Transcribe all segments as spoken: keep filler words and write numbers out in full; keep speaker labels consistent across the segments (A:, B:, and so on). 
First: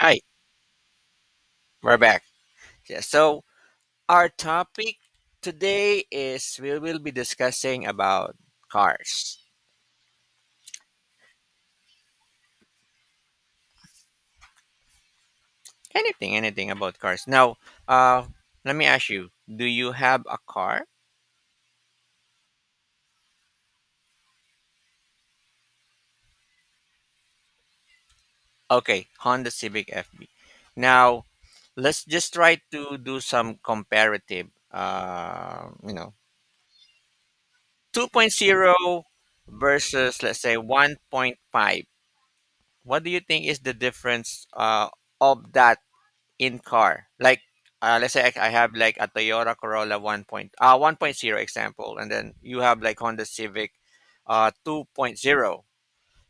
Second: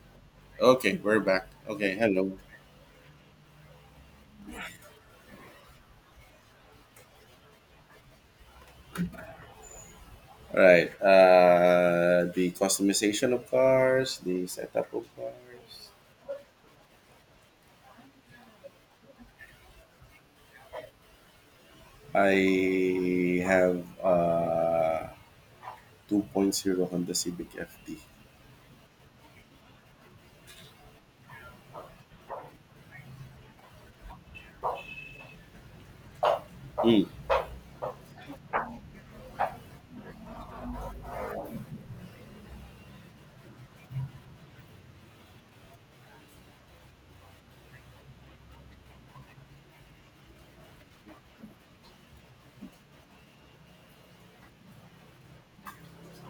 A: Hi,
B: Okay, we're back. Okay,
A: we're back.
B: hello.
A: Yeah, so our topic today is we will be discussing about cars.
B: All right. Uh, the customization of cars, the setup of cars.
A: Anything, anything about cars. Now, uh, let me ask you, do you have a car?
B: I have uh 2.0 Honda Civic F D.
A: Okay, Honda Civic F B. Now, let's just try to do some comparative, uh, you know,
B: Mm,
A: 2.0 versus, let's say, one point five. What do you think is the difference uh, of that in car? Like, uh, let's say I, I have like a Toyota Corolla 1. Point, uh, 1.0, example, and then you have like Honda Civic, uh, 2.0.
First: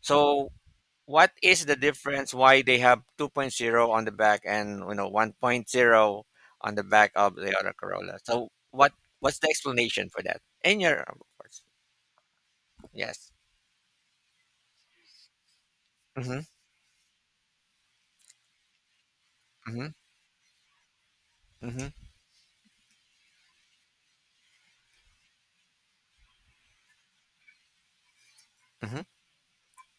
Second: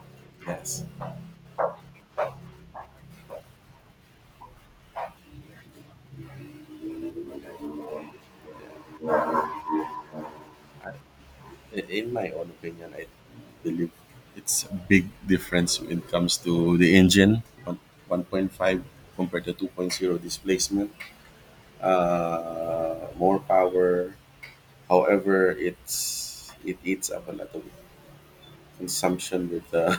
A: So
B: yes.
A: what is the difference why they have 2.0 on the back and you know 1.0 on the back of the other Corolla? So what what's the explanation for that? In your, of course.
B: I- In my own opinion, I
A: Yes.
B: believe it's a big difference when it comes
A: Mhm.
B: to the engine, one- 1.5 compared to
A: Mhm.
B: 2.0 displacement,
A: Mhm.
B: uh, more power. However, it's it eats up a lot of
A: Mhm.
B: consumption with uh,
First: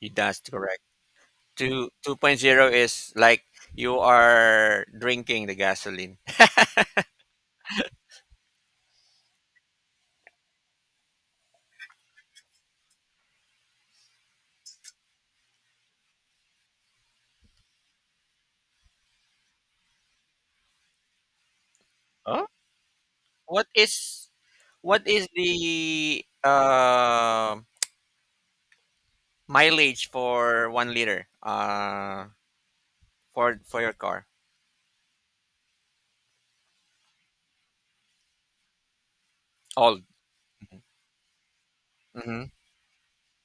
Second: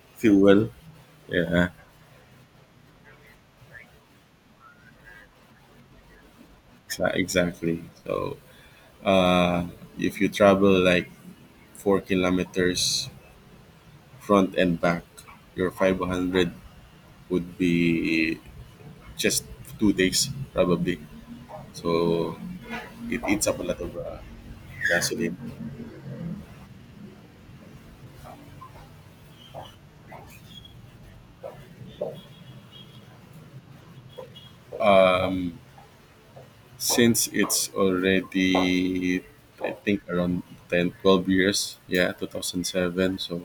A: You- That's
B: fuel.
A: correct.
B: Yeah,
A: two 2.0 is like you are drinking the gasoline.
B: exa- exactly. So, uh, if you travel like four kilometers front and back, your five hundred would be just two days probably. So, it eats up a
A: What
B: lot of uh,
A: is what is
B: gasoline.
A: the uh, mileage for one liter, uh, for for your car?
B: Since it's already, I
A: Old.
B: think, around ten twelve years, yeah,
A: Hmm.
B: two thousand seven. So,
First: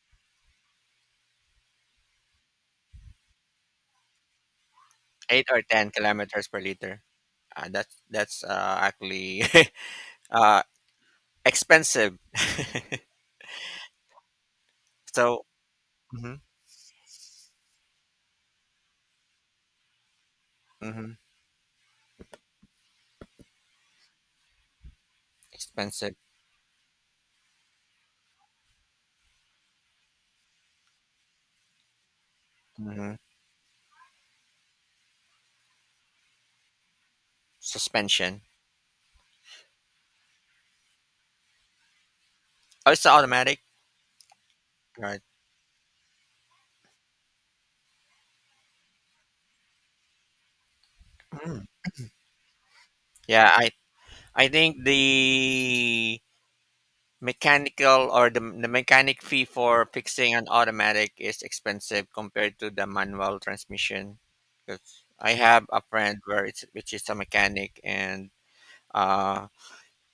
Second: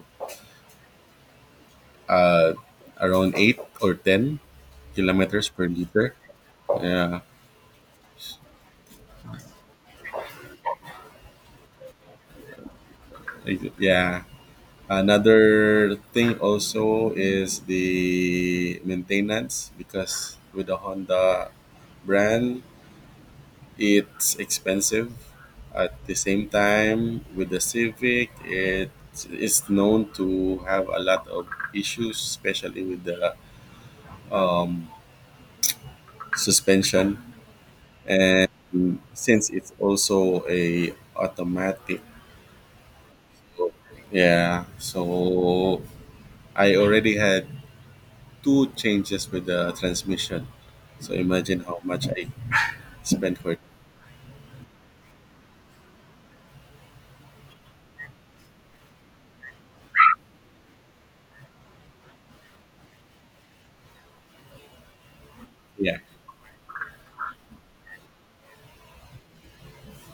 B: uh, around eight or ten
A: eight
B: kilometers
A: or
B: per
A: ten
B: liter.
A: kilometers per liter.
B: Yeah.
A: Uh, that's that's uh, actually uh, expensive.
B: Ex- Yeah.
A: So.
B: Another
A: Hmm.
B: thing also is the maintenance because with the
A: Hmm.
B: Honda brand, it's expensive. At the
A: Expensive.
B: same time, with the Civic, it is known to have a lot of issues, especially with
A: Hmm.
B: the um, suspension.
A: Suspension.
B: And since it's also a automatic,
A: Oh, it's automatic,
B: yeah.
A: right?
B: So I already had two changes with the transmission. So imagine
A: Mm.
B: how much I spent
A: Yeah,
B: for it.
A: I I think the mechanical, or the, the mechanic fee for fixing an automatic is expensive compared to the manual transmission, because I have a
B: Yeah,
A: friend where it's which is a mechanic, and uh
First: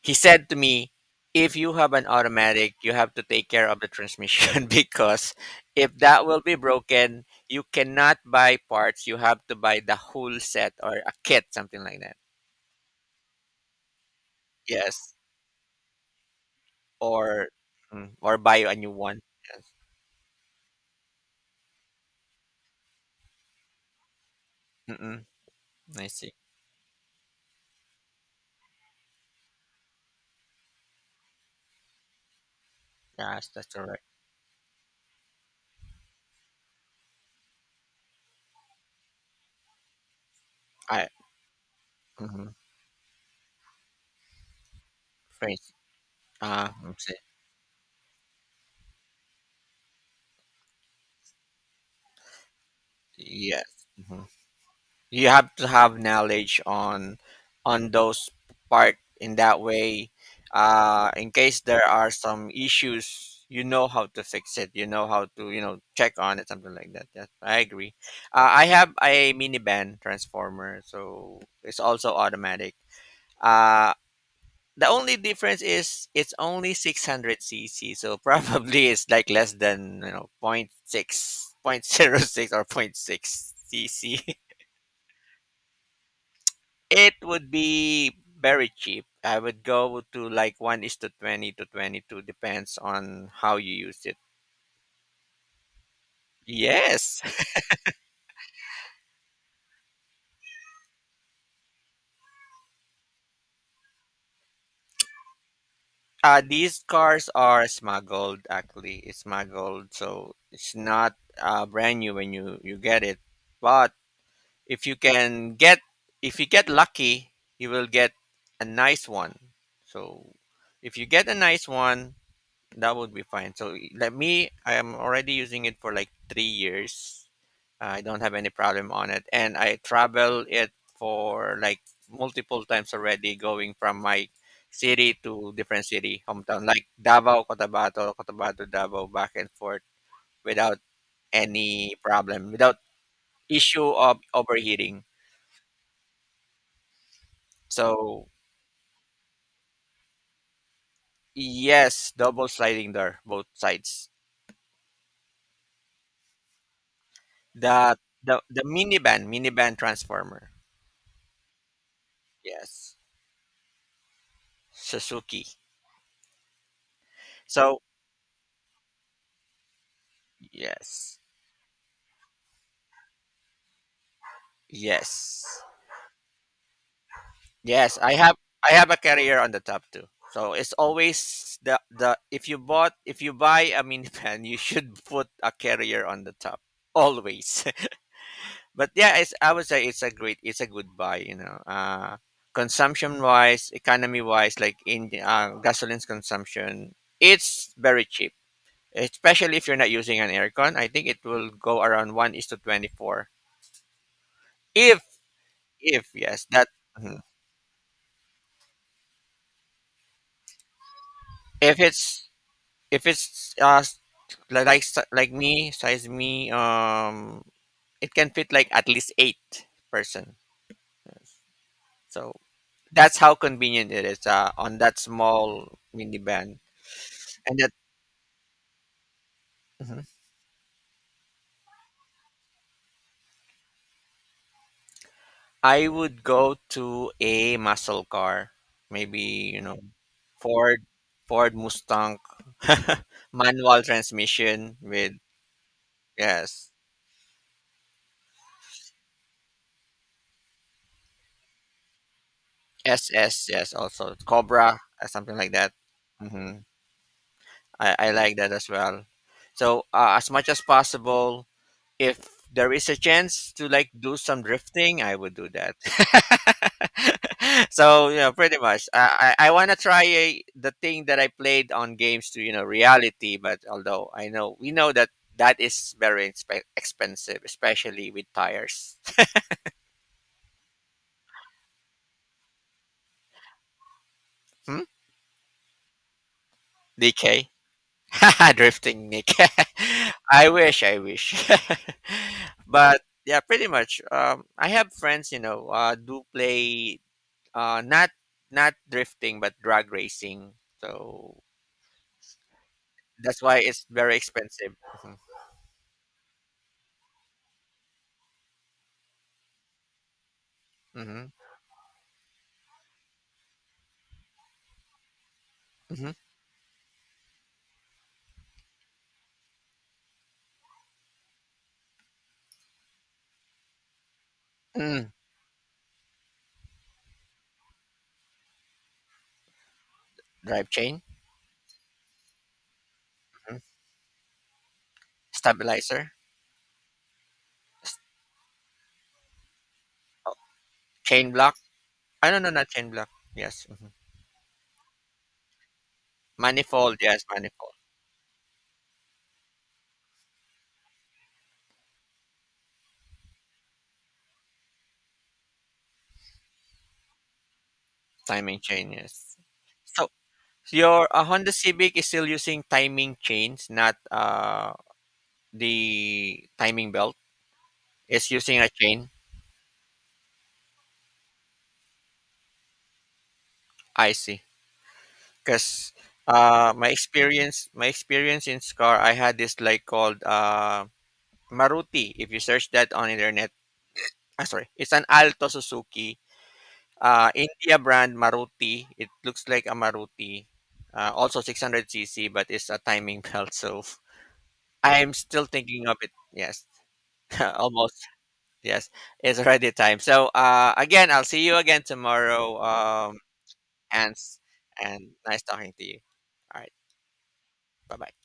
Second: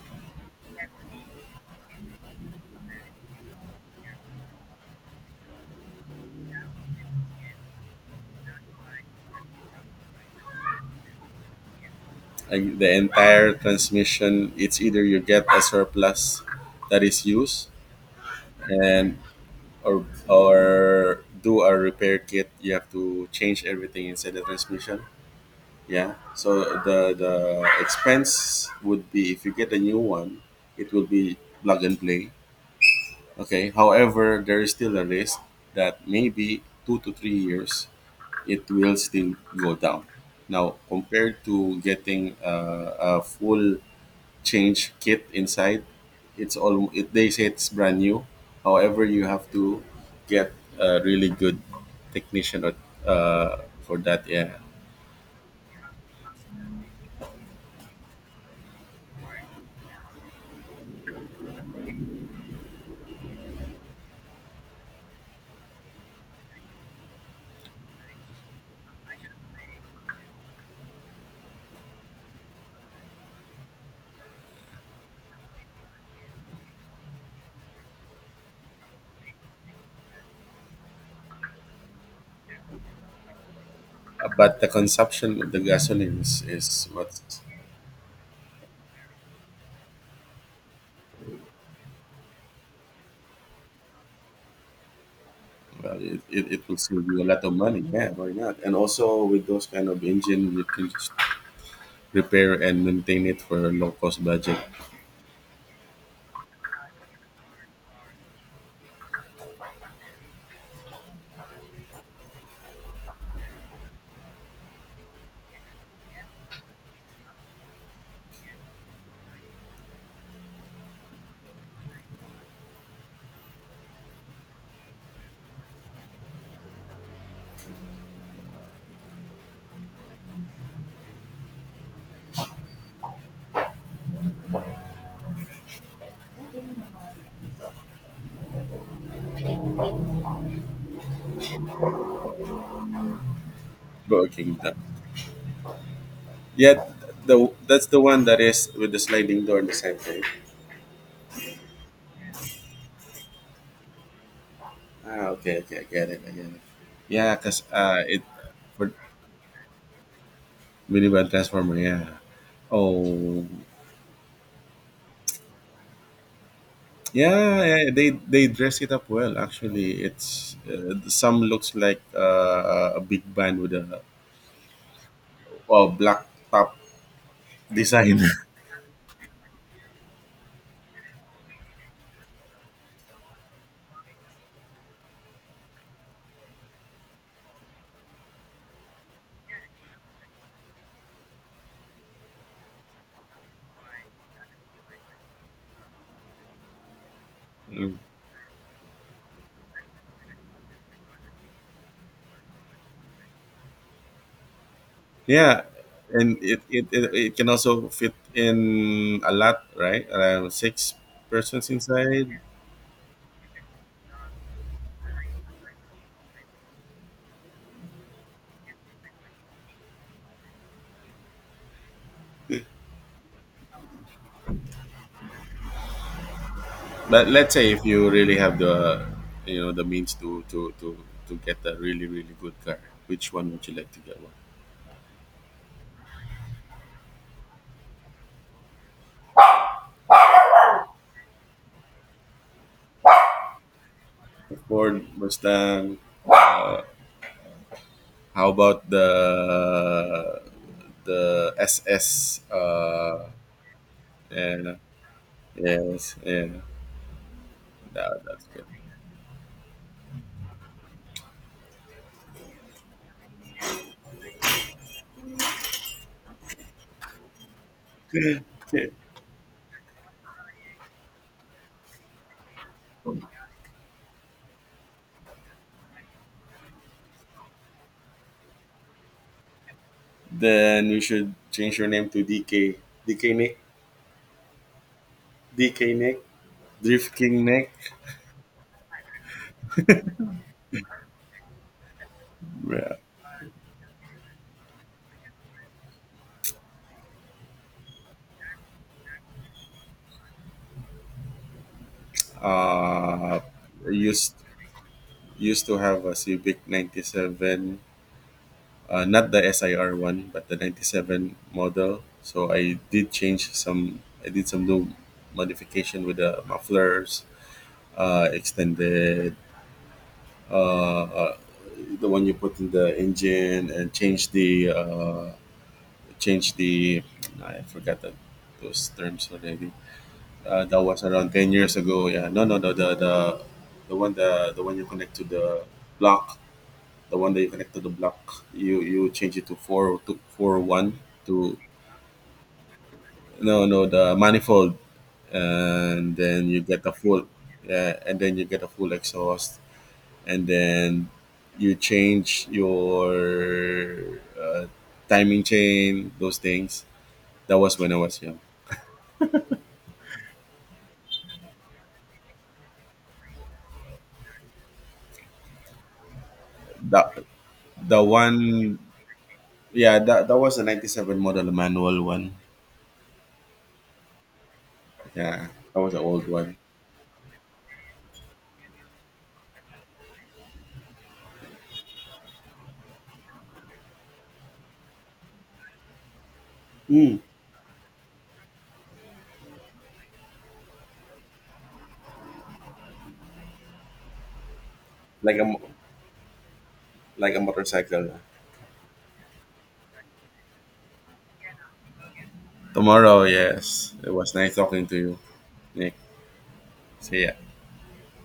A: he said to me, if you have an automatic you have to take care of the transmission because if that will be broken, you cannot buy parts, you have to buy the whole set or a kit, something like that.
B: and the entire transmission. It's either
A: Yes.
B: you get a surplus that is
A: or
B: used,
A: mm, or buy a new
B: and
A: one. Yes.
B: or or do a repair kit. You have to change everything inside the transmission.
A: Mm-mm. I
B: Yeah.
A: see.
B: So the the expense would be if you get a new one, it will be plug and play.
A: Yes,
B: Okay.
A: that's correct.
B: However, there is still a risk that maybe two to three years it will still go down. Now,
A: I.
B: compared to getting
A: Mhm.
B: uh, a full change kit
A: Phrase.
B: inside, it's
A: Uh,
B: all
A: let's
B: it,
A: see.
B: they say it's brand new. However, you have to get a really good technician or, uh,
A: Yes.
B: for that.
A: Mhm.
B: Yeah,
A: You have to have knowledge on on those part in that way. Uh, in case there are some issues, you know how to fix it. You know how to you know check on it, something like that. Yes, I agree. Uh, I have a minivan transformer, so it's also automatic. Uh, The only difference is it's only six hundred c c, so probably it's like less than, you know, point six, point zero six, or point six cc.
B: but the consumption of the gasoline is, is what.
A: It would be very cheap. I would go to like one is to twenty to twenty two, depends on how you use it.
B: Well, it, it, it will save you
A: Yes.
B: a lot of money. Yeah, why not? And also with those kind of engine, you can just repair and maintain it for a low cost budget.
A: Uh, these cars are smuggled, actually. It's smuggled, so it's not uh, brand new when you, you get it. But if you can get if you get lucky, you will get a nice one, so if you get a nice one, that would be fine. So let me I am already using it for like three years. I don't have any problem on it, and I travel it for like multiple times already, going from my city to different city hometown, like Davao, Cotabato, Cotabato, Davao, back and forth, without any problem, without issue of
B: Working
A: overheating,
B: Yet the that's the one
A: so.
B: that is with the sliding door in the same thing.
A: Yes, double sliding door, both sides.
B: Ah, okay, okay, I get it, I get it. Yeah, cause
A: The
B: uh, it
A: the the
B: for
A: minivan, minivan transformer.
B: minivan transformer. Yeah.
A: Yes,
B: Oh,
A: Suzuki.
B: yeah,
A: So
B: yeah. They they dress it up well. Actually, it's uh,
A: yes,
B: some looks like uh, a big band with a
A: yes,
B: uh, black top
A: yes. I
B: design.
A: have I have a carrier on the top too. So it's always the the, if you bought if you buy a minivan, you should put a carrier on the top always. But yeah, it's, I would say it's a great, it's a good buy. You know, uh, consumption wise, economy wise, like in, uh, gasoline's consumption, it's
B: Mm.
A: very cheap. Especially if you're not using an aircon, I think it will go around one is to twenty four. If
B: Yeah,
A: if
B: and
A: yes,
B: it,
A: that.
B: it it
A: Mhm.
B: it can also fit in a lot, right? Around six persons
A: if it's
B: inside.
A: if it's uh s- li- like s- like me, size me, um it can fit like at least eight person. Yes. So that's how convenient it is, uh, on that small minivan.
B: But let's
A: And
B: say
A: that.
B: if you really have the you know the
A: Mhm.
B: means to to to to get a really really good car, which one would you like to get? One
A: I would go to a muscle car, maybe, you know, Ford, Ford, Mustang, manual transmission
B: Ford
A: with,
B: Mustang.
A: yes,
B: How about the the S S? Uh,
A: S S, yes, also
B: yeah,
A: Cobra, or something like that.
B: yes, yeah,
A: Hmm. I I
B: that,
A: like
B: that's
A: that
B: good.
A: as well. So uh, as much as possible, if there is a chance to like do some drifting, I would do that. So, you know, pretty much, I I, I want to try a, the thing that I played on games to, you know reality. But although I know we know that that is very inspe- expensive, especially with tires.
B: Then you should change your name to D K. D K Nick.
A: Hmm?
B: D K Nick. Drift King
A: D K.
B: Nick.
A: Drifting Nick. I wish, I wish.
B: Yeah.
A: But yeah, pretty much, um I have friends, you know uh do play. Uh, not not drifting, but drag racing. So
B: Uh,
A: that's why it's very
B: used
A: expensive. Mhm.
B: used to have a Civic ninety-seven, uh, not the S I R one, but the
A: Mhm.
B: ninety-seven model. So I did change some, I did some little modification
A: Mhm.
B: with the mufflers, uh, extended uh, uh, the one you put in the engine, and change the,
A: Mm.
B: uh, change the, I forgot that, those terms already. Uh,
A: Drive
B: that
A: chain.
B: was around ten years ago. Yeah, no, no, no, the, the,
A: Mhm.
B: the one, the, the one you connect to the
A: Stabilizer.
B: block. The one that you connect to the
A: S-
B: block, you you change it to four to four one
A: chain block.
B: to
A: I don't know, not chain block.
B: No,
A: Yes.
B: no,
A: Mhm.
B: the manifold, and then you get the
A: Manifold.
B: full,
A: Yes, manifold.
B: uh, and then you get a full exhaust, and then you change your uh, timing chain, those things. That was when I was young.
A: Timing chain. Yes. So your, uh, Honda Civic is still using timing chains, not uh the timing
B: That
A: belt.
B: the
A: It's using a
B: one,
A: chain.
B: yeah, that that was a 'ninety-seven model manual one.
A: I see.
B: Yeah, that was
A: Cause,
B: an old one.
A: uh, my experience, my experience in Scar, I had this like called, uh, Maruti. If you search that on internet, ah, sorry, it's an Alto Suzuki,
B: Mm.
A: uh, India brand Maruti. It looks like a Maruti, uh, also six hundred c c, but it's a timing belt. So I'm
B: Like a
A: still
B: mo-
A: thinking of it. Yes.
B: like a
A: Almost.
B: motorcycle.
A: Yes, it's already time. So, uh, again, I'll see you again tomorrow, um,
B: Tomorrow, yes. It was
A: Hans,
B: nice talking to
A: and
B: you,
A: nice talking to
B: Nick.
A: you. All right,
B: See ya.
A: bye bye.